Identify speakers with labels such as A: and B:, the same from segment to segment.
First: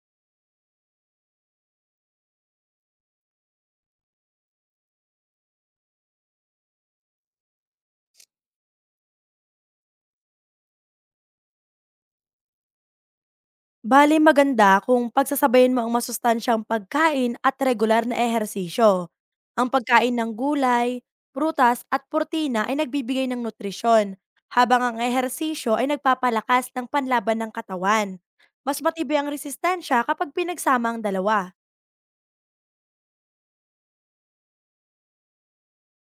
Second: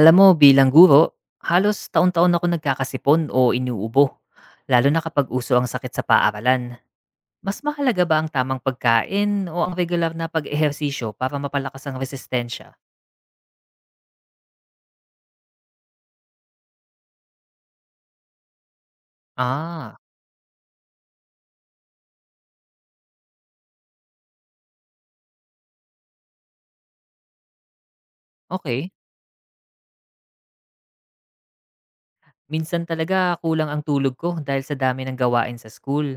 A: Alam mo, bilang guro, halos taon-taon ako nagkakasipon o inuubo, lalo na kapag uso ang sakit sa paaralan. Mas mahalaga ba ang tamang pagkain o ang regular na pag-ehersisyo para mapalakas ang resistensya?
B: Bali maganda kung pagsasabayin mo ang masustansyang pagkain at regular na ehersisyo. Ang
A: Ah,
B: pagkain ng gulay, prutas at protina ay nagbibigay ng nutrisyon, habang ang ehersisyo ay nagpapalakas ng panlaban ng katawan. Mas
A: okay.
B: matibay ang resistensya kapag pinagsama ang dalawa.
A: Minsan talaga kulang ang tulog ko dahil sa dami ng gawain sa school.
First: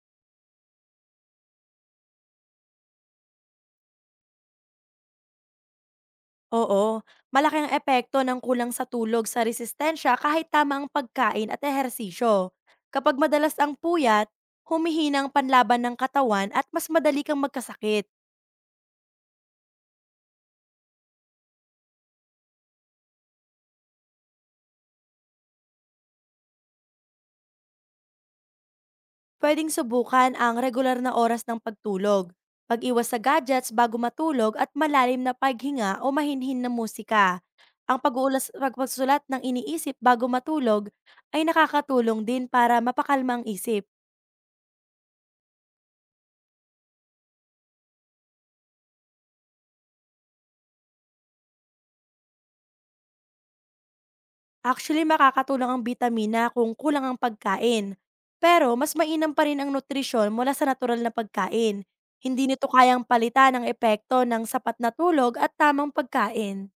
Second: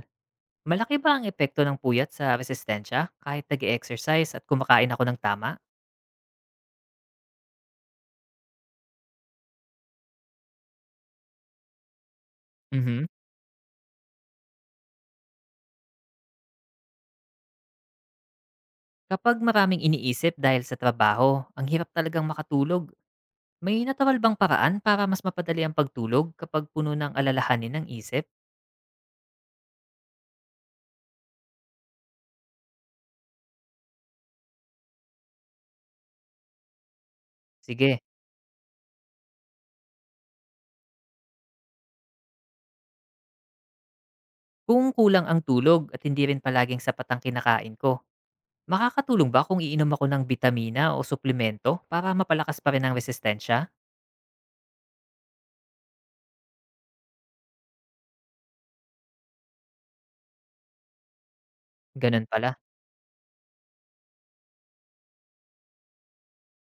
A: Malaki ba ang epekto ng puyat sa resistensya kahit nag-exercise at kumakain ako ng tama?
B: Oo, malaki ang epekto ng kulang sa tulog sa resistensya kahit tama ang pagkain at ehersisyo.
A: Mhm.
B: Kapag madalas ang puyat, humihina ang panlaban ng katawan at mas madali kang magkasakit.
A: Kapag maraming iniisip dahil sa trabaho, ang hirap talagang makatulog. May natawal bang paraan para mas mapadali ang pagtulog kapag puno ng alalahanin ng isip?
B: Pwedeng subukan ang regular na oras ng pagtulog, pag-iwas sa gadgets bago matulog at malalim na paghinga o mahinhin na musika. Ang
A: Sige,
B: pag-uulas pagpagsulat ng iniisip bago matulog ay nakakatulong din para mapakalma ang isip.
A: kung kulang ang tulog at hindi rin palaging sapat ang kinakain ko, makakatulong ba kung iinom ako ng bitamina o suplemento para mapalakas pa rin ang resistensya?
B: Actually, makakatulong ang bitamina kung kulang ang pagkain. Pero mas mainam pa rin ang nutrisyon mula sa natural na pagkain.
A: Ganun
B: Hindi
A: pala.
B: nito kayang palitan ang epekto ng sapat na tulog at tamang pagkain.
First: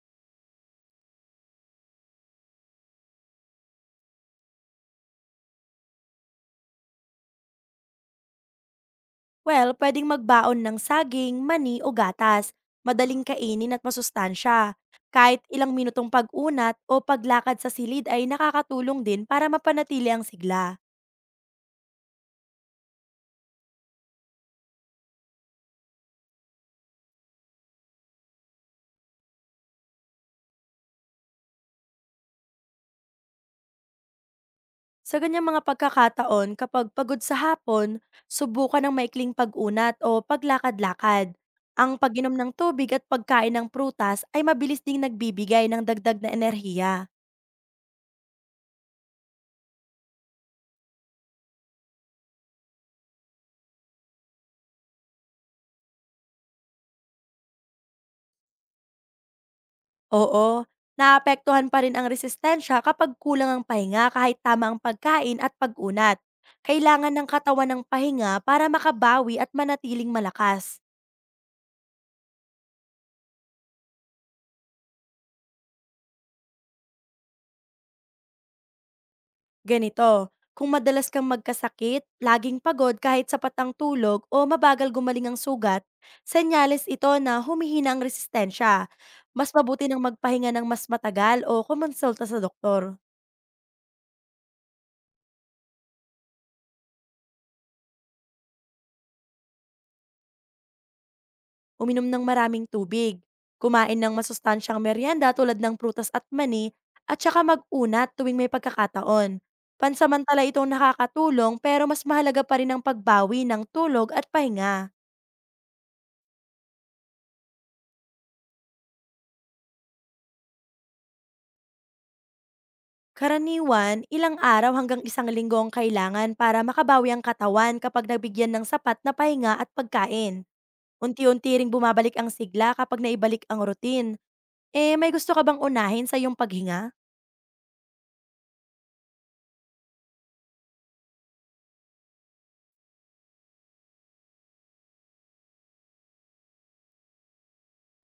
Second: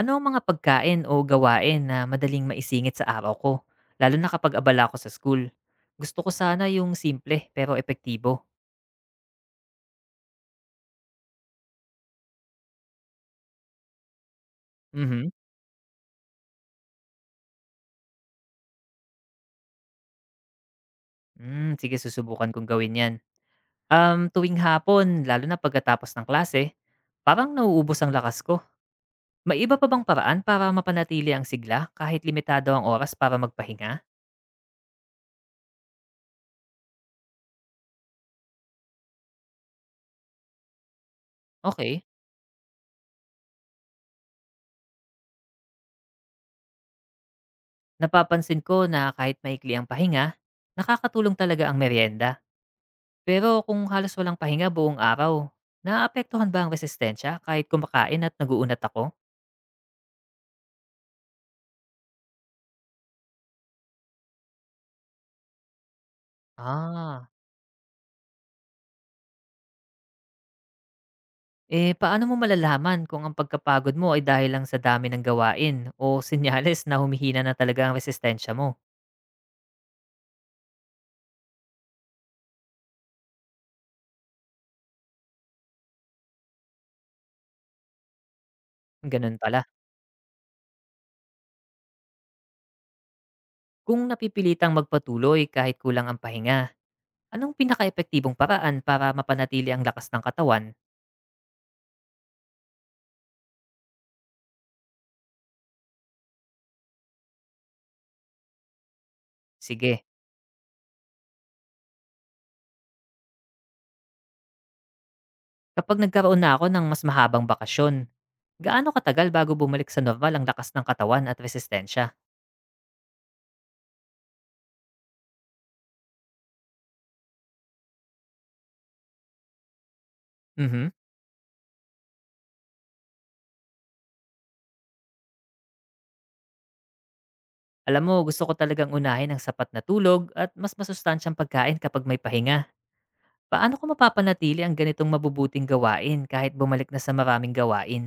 A: Ano ang mga pagkain o gawain na madaling maisingit sa araw ko? Lalo na kapag abala ako sa school. Gusto ko sana yung simple pero epektibo.
B: Well, pwedeng magbaon ng saging, mani o gatas. Madaling kainin at masustansya.
A: Mhm.
B: Kahit ilang minutong pag-unat o paglakad sa silid ay nakakatulong din para mapanatili ang sigla.
A: Mm, sige, susubukan kong gawin yan. Tuwing hapon, lalo na pagkatapos ng klase, parang nauubos ang lakas ko. May iba pa bang paraan para mapanatili ang sigla kahit limitado ang oras para magpahinga?
B: Sa ganyang mga pagkakataon, kapag pagod sa hapon, subukan ng maikling pag-unat o paglakad-lakad. Ang
A: Okay,
B: pag-inom ng tubig at pagkain ng prutas ay mabilis ding nagbibigay ng dagdag na enerhiya.
A: napapansin ko na kahit maikli ang pahinga, nakakatulong talaga ang merienda. Pero kung halos walang pahinga buong araw, naapektuhan ba ang resistensya kahit kumakain at naguunat ako?
B: Oo, naapektuhan pa rin ang resistensya kapag kulang ang pahinga kahit tama ang pagkain at pag-unat. Kailangan ng
A: Ah,
B: katawan ng pahinga para makabawi at manatiling malakas.
A: eh paano mo malalaman kung ang pagkapagod mo ay dahil lang sa dami ng gawain o sinyales na humihina na talaga ang resistensya mo?
B: Ganito, kung madalas kang magkasakit, laging pagod kahit sapat ang tulog o mabagal gumaling ang sugat, senyales ito na humihina ang resistensya.
A: Ganun
B: Mas
A: pala.
B: mabuti ng magpahinga ng mas matagal o kumonsulta sa doktor.
A: Kung napipilitang magpatuloy kahit kulang ang pahinga, anong pinakaepektibong paraan para mapanatili ang lakas ng katawan?
B: Uminom ng maraming tubig, kumain ng masustansyang merienda tulad ng prutas at mani, at saka mag-unat tuwing may pagkakataon.
A: Sige,
B: Pansamantala itong nakakatulong pero mas mahalaga pa rin ang pagbawi ng tulog at pahinga.
A: kapag nagkaroon na ako ng mas mahabang bakasyon, gaano katagal bago bumalik sa normal ang lakas ng katawan at resistensya?
B: Karaniwan, ilang araw hanggang isang linggo ang kailangan para makabawi ang katawan kapag nabigyan ng sapat na pahinga at pagkain.
A: Mhm.
B: Unti-unti ring bumabalik ang sigla kapag naibalik ang routine. Eh, may gusto ka bang unahin sa iyong paghinga?
A: Alam mo, gusto ko talagang unahin ang sapat na tulog at mas masustansyang pagkain kapag may pahinga. Paano ko mapapanatili ang ganitong mabubuting gawain kahit bumalik na sa maraming gawain?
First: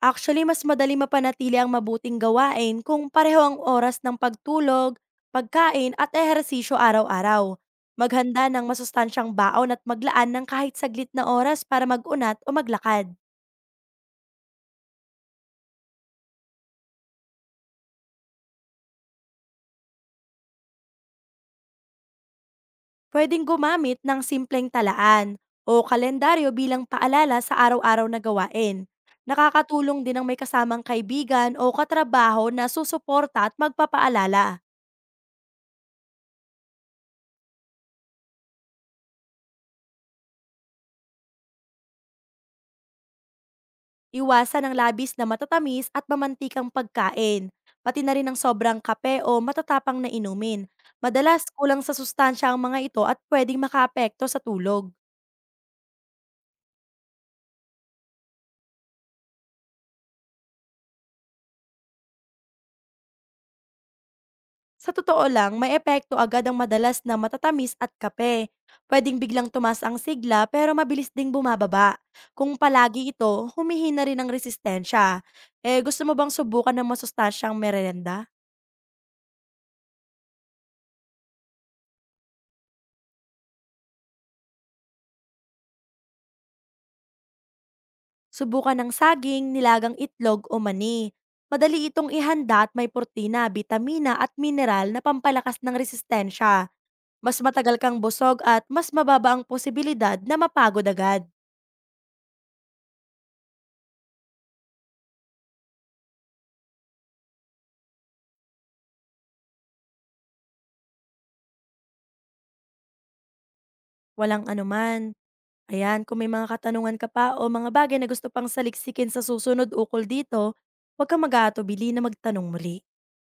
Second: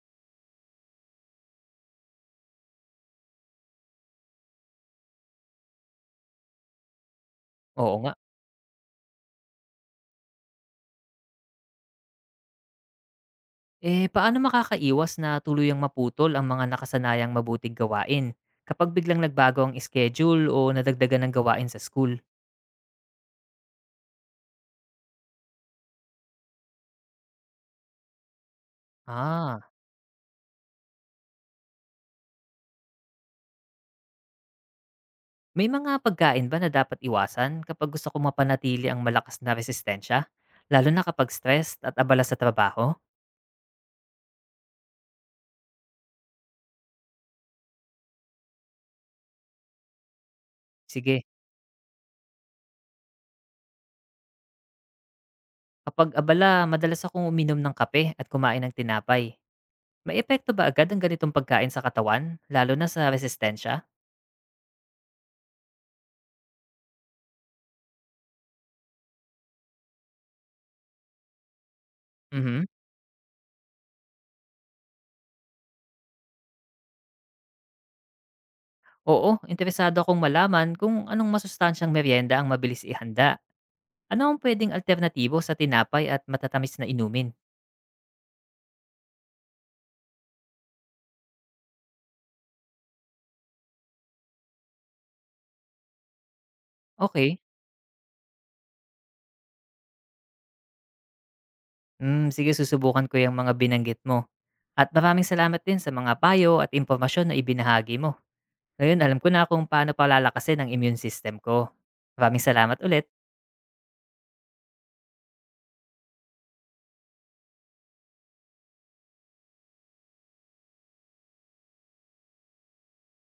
B: Actually, mas madali mapanatili ang mabuting gawain kung pareho ang oras ng pagtulog, pagkain at ehersisyo araw-araw.
A: Oo nga.
B: Maghanda ng masustansyang baon at maglaan ng kahit saglit na oras para mag-unat o maglakad.
A: Eh, paano makakaiwas na tuluyang maputol ang mga nakasanayang mabuting gawain kapag biglang nagbago ang schedule o nadagdagan ng gawain sa school?
B: Pwedeng gumamit ng simpleng talaan o kalendaryo bilang paalala sa araw-araw na gawain.
A: Ah,
B: Nakakatulong din ang may kasamang kaibigan o katrabaho na susuporta at magpapaalala.
A: may mga pagkain ba na dapat iwasan kapag gusto kong mapanatili ang malakas na resistensya? Lalo na kapag stressed at abala sa trabaho?
B: Iwasan ang labis na matatamis at mamantikang pagkain, pati na rin ang sobrang kape o matatapang na inumin.
A: Sige,
B: Madalas kulang sa sustansya ang mga ito at pwedeng makaapekto sa tulog.
A: kapag abala, madalas akong uminom ng kape at kumain ng tinapay. May epekto ba agad ang ganitong pagkain sa katawan, lalo na sa resistensya?
B: Sa totoo lang, may epekto agad ang madalas na matatamis at kape. Pwedeng biglang tumas ang sigla pero mabilis ding bumababa. Kung
A: Mhm.
B: palagi ito, humihina rin ang resistensya. Eh, gusto mo bang subukan ng masustansyang merenda?
A: Oo, interesado akong malaman kung anong masustansyang merienda ang mabilis ihanda. Ano ang pwedeng alternatibo sa tinapay at matatamis na inumin?
B: Subukan ng saging, nilagang itlog o mani. Madali itong ihanda at may protina, bitamina at mineral na pampalakas ng resistensya.
A: Okay.
B: Mas matagal kang busog at mas mababa ang posibilidad na mapagod agad.
A: Hmm, sige, susubukan ko yung mga binanggit mo. At maraming salamat din sa mga payo at impormasyon na ibinahagi mo. Ngayon alam ko na kung paano palalakasin ang immune system ko. Maraming salamat ulit.
B: Walang anuman. Ayan, kung may mga katanungan ka pa o mga bagay na gusto pang saliksikin sa susunod ukol dito, huwag kang mag-aatubili na magtanong muli.